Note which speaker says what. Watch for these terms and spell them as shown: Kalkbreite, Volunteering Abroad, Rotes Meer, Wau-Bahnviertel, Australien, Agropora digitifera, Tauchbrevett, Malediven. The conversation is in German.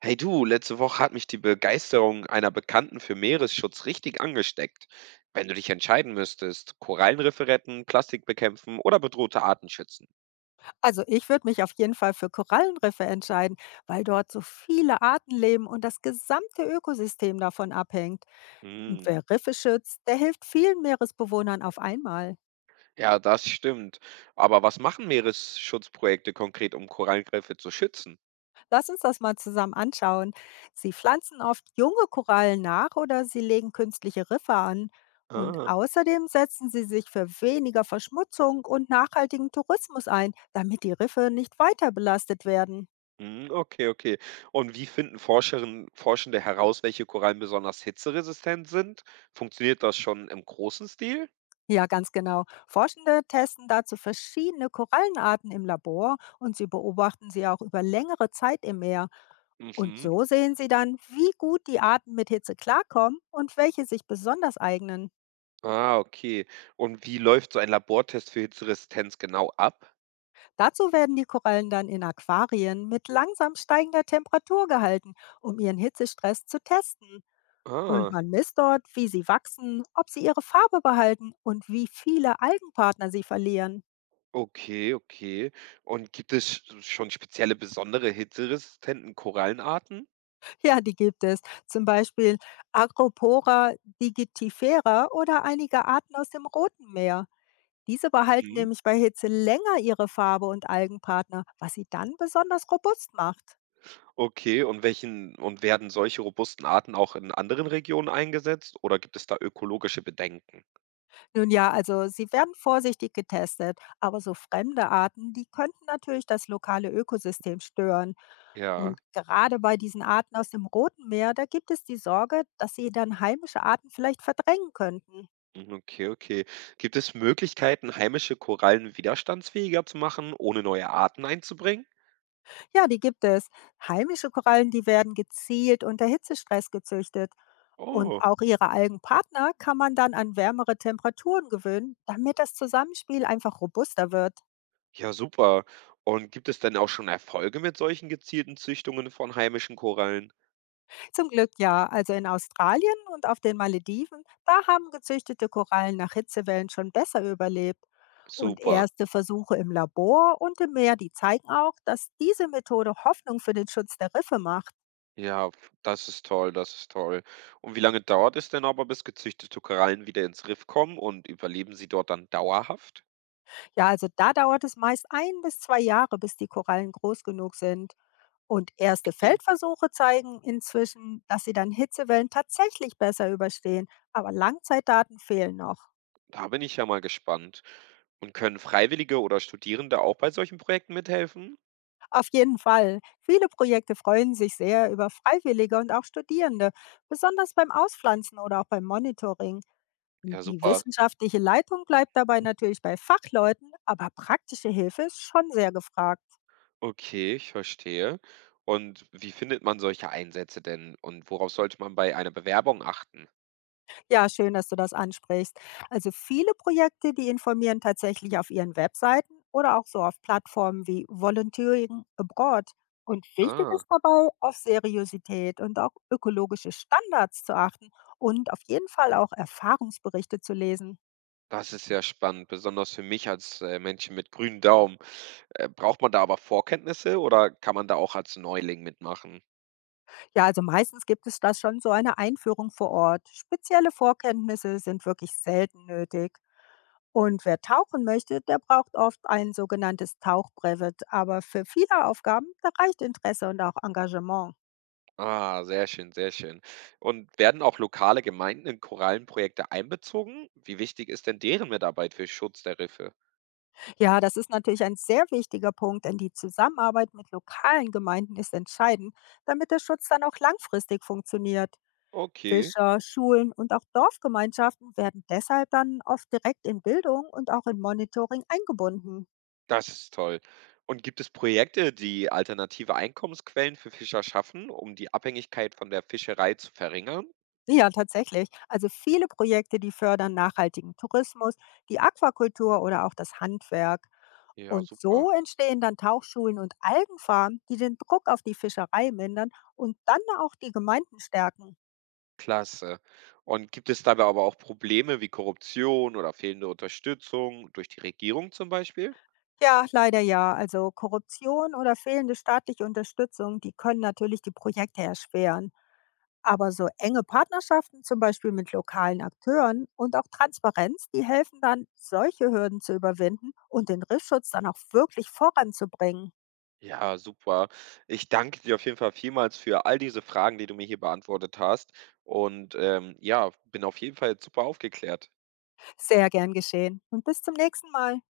Speaker 1: Hey du, letzte Woche hat mich die Begeisterung einer Bekannten für Meeresschutz richtig angesteckt. Wenn du dich entscheiden müsstest, Korallenriffe retten, Plastik bekämpfen oder bedrohte Arten schützen.
Speaker 2: Also ich würde mich auf jeden Fall für Korallenriffe entscheiden, weil dort so viele Arten leben und das gesamte Ökosystem davon abhängt. Und
Speaker 1: Hm,
Speaker 2: wer Riffe schützt, der hilft vielen Meeresbewohnern auf einmal.
Speaker 1: ja, das stimmt. Aber was machen Meeresschutzprojekte konkret, um Korallenriffe zu schützen?
Speaker 2: Lass uns das mal zusammen anschauen. Sie pflanzen oft junge Korallen nach oder sie legen künstliche Riffe an. Und
Speaker 1: Ah,
Speaker 2: außerdem setzen sie sich für weniger Verschmutzung und nachhaltigen Tourismus ein, damit die Riffe nicht weiter belastet werden.
Speaker 1: hm, okay, okay. Und wie finden Forscherinnen, Forschende heraus, welche Korallen besonders hitzeresistent sind? Funktioniert das schon im großen Stil?
Speaker 2: Ja, ganz genau. Forschende testen dazu verschiedene Korallenarten im Labor und sie beobachten sie auch über längere Zeit im Meer. Und
Speaker 1: Mhm.
Speaker 2: so sehen sie dann, wie gut die Arten mit Hitze klarkommen und welche sich besonders eignen.
Speaker 1: Ah, okay. Und wie läuft so ein Labortest für Hitzeresistenz genau ab?
Speaker 2: Dazu werden die Korallen dann in Aquarien mit langsam steigender Temperatur gehalten, um ihren Hitzestress zu testen. Und
Speaker 1: Ah,
Speaker 2: man misst dort, wie sie wachsen, ob sie ihre Farbe behalten und wie viele Algenpartner sie verlieren.
Speaker 1: okay, okay. Und gibt es schon spezielle, besondere hitzeresistenten Korallenarten?
Speaker 2: Ja, die gibt es. Zum Beispiel Agropora digitifera oder einige Arten aus dem Roten Meer. Diese behalten
Speaker 1: Mhm.
Speaker 2: nämlich bei Hitze länger ihre Farbe und Algenpartner, was sie dann besonders robust macht.
Speaker 1: Okay, und werden solche robusten Arten auch in anderen Regionen eingesetzt oder gibt es da ökologische Bedenken?
Speaker 2: Nun ja, also sie werden vorsichtig getestet, aber so fremde Arten, die könnten natürlich das lokale Ökosystem stören.
Speaker 1: Ja.
Speaker 2: Und gerade bei diesen Arten aus dem Roten Meer, da gibt es die Sorge, dass sie dann heimische Arten vielleicht verdrängen könnten.
Speaker 1: Mhm, okay, okay. Gibt es Möglichkeiten, heimische Korallen widerstandsfähiger zu machen, ohne neue Arten einzubringen?
Speaker 2: Ja, die gibt es. Heimische Korallen, die werden gezielt unter Hitzestress gezüchtet. Und
Speaker 1: Oh.
Speaker 2: auch ihre Algenpartner kann man dann an wärmere Temperaturen gewöhnen, damit das Zusammenspiel einfach robuster wird.
Speaker 1: Ja, super. Und gibt es denn auch schon Erfolge mit solchen gezielten Züchtungen von heimischen Korallen?
Speaker 2: Zum Glück ja, also in Australien und auf den Malediven, da haben gezüchtete Korallen nach Hitzewellen schon besser überlebt. Und
Speaker 1: Super.
Speaker 2: erste Versuche im Labor und im Meer, die zeigen auch, dass diese Methode Hoffnung für den Schutz der Riffe macht.
Speaker 1: Ja, das ist toll, das ist toll. Und wie lange dauert es denn aber, bis gezüchtete Korallen wieder ins Riff kommen und überleben sie dort dann dauerhaft?
Speaker 2: Ja, also da dauert es meist 1 bis 2 Jahre, bis die Korallen groß genug sind. Und erste
Speaker 1: Okay,
Speaker 2: Feldversuche zeigen inzwischen, dass sie dann Hitzewellen tatsächlich besser überstehen. Aber Langzeitdaten fehlen noch.
Speaker 1: da bin ich ja mal gespannt. Und können Freiwillige oder Studierende auch bei solchen Projekten mithelfen?
Speaker 2: Auf jeden Fall. Viele Projekte freuen sich sehr über Freiwillige und auch Studierende, besonders beim Auspflanzen oder auch beim Monitoring.
Speaker 1: Ja,
Speaker 2: Die
Speaker 1: super.
Speaker 2: wissenschaftliche Leitung bleibt dabei natürlich bei Fachleuten, aber praktische Hilfe ist schon sehr gefragt.
Speaker 1: Okay, ich verstehe. Und wie findet man solche Einsätze denn? Und worauf sollte man bei einer Bewerbung achten?
Speaker 2: Ja, schön, dass du das ansprichst. Also viele Projekte, die informieren tatsächlich auf ihren Webseiten oder auch so auf Plattformen wie Volunteering Abroad. Und wichtig
Speaker 1: Ah.
Speaker 2: ist dabei, auf Seriosität und auch ökologische Standards zu achten und auf jeden Fall auch Erfahrungsberichte zu lesen.
Speaker 1: Das ist ja spannend, besonders für mich als, Menschen mit grünen Daumen. Braucht man da aber Vorkenntnisse oder kann man da auch als Neuling mitmachen?
Speaker 2: Ja, also meistens gibt es da schon so eine Einführung vor Ort. Spezielle Vorkenntnisse sind wirklich selten nötig. Und wer tauchen möchte, der braucht oft ein sogenanntes Tauchbrevett. Aber für viele Aufgaben, da reicht Interesse und auch Engagement.
Speaker 1: Ah, sehr schön, sehr schön. Und werden auch lokale Gemeinden in Korallenprojekte einbezogen? Wie wichtig ist denn deren Mitarbeit für Schutz der Riffe?
Speaker 2: Ja, das ist natürlich ein sehr wichtiger Punkt, denn die Zusammenarbeit mit lokalen Gemeinden ist entscheidend, damit der Schutz dann auch langfristig funktioniert.
Speaker 1: Okay,
Speaker 2: Fischer, Schulen und auch Dorfgemeinschaften werden deshalb dann oft direkt in Bildung und auch in Monitoring eingebunden.
Speaker 1: das ist toll. Und gibt es Projekte, die alternative Einkommensquellen für Fischer schaffen, um die Abhängigkeit von der Fischerei zu verringern?
Speaker 2: Ja, tatsächlich. Also viele Projekte, die fördern nachhaltigen Tourismus, die Aquakultur oder auch das Handwerk.
Speaker 1: Ja,
Speaker 2: Und
Speaker 1: super.
Speaker 2: so entstehen dann Tauchschulen und Algenfarmen, die den Druck auf die Fischerei mindern und dann auch die Gemeinden stärken.
Speaker 1: Klasse. Und gibt es dabei aber auch Probleme wie Korruption oder fehlende Unterstützung durch die Regierung zum Beispiel?
Speaker 2: Ja, leider ja. Also Korruption oder fehlende staatliche Unterstützung, die können natürlich die Projekte erschweren. Aber so enge Partnerschaften, zum Beispiel mit lokalen Akteuren und auch Transparenz, die helfen dann, solche Hürden zu überwinden und den Riffschutz dann auch wirklich voranzubringen.
Speaker 1: Ja, super. Ich danke dir auf jeden Fall vielmals für all diese Fragen, die du mir hier beantwortet hast. Und ja, bin auf jeden Fall jetzt super aufgeklärt.
Speaker 2: Sehr gern geschehen und bis zum nächsten Mal.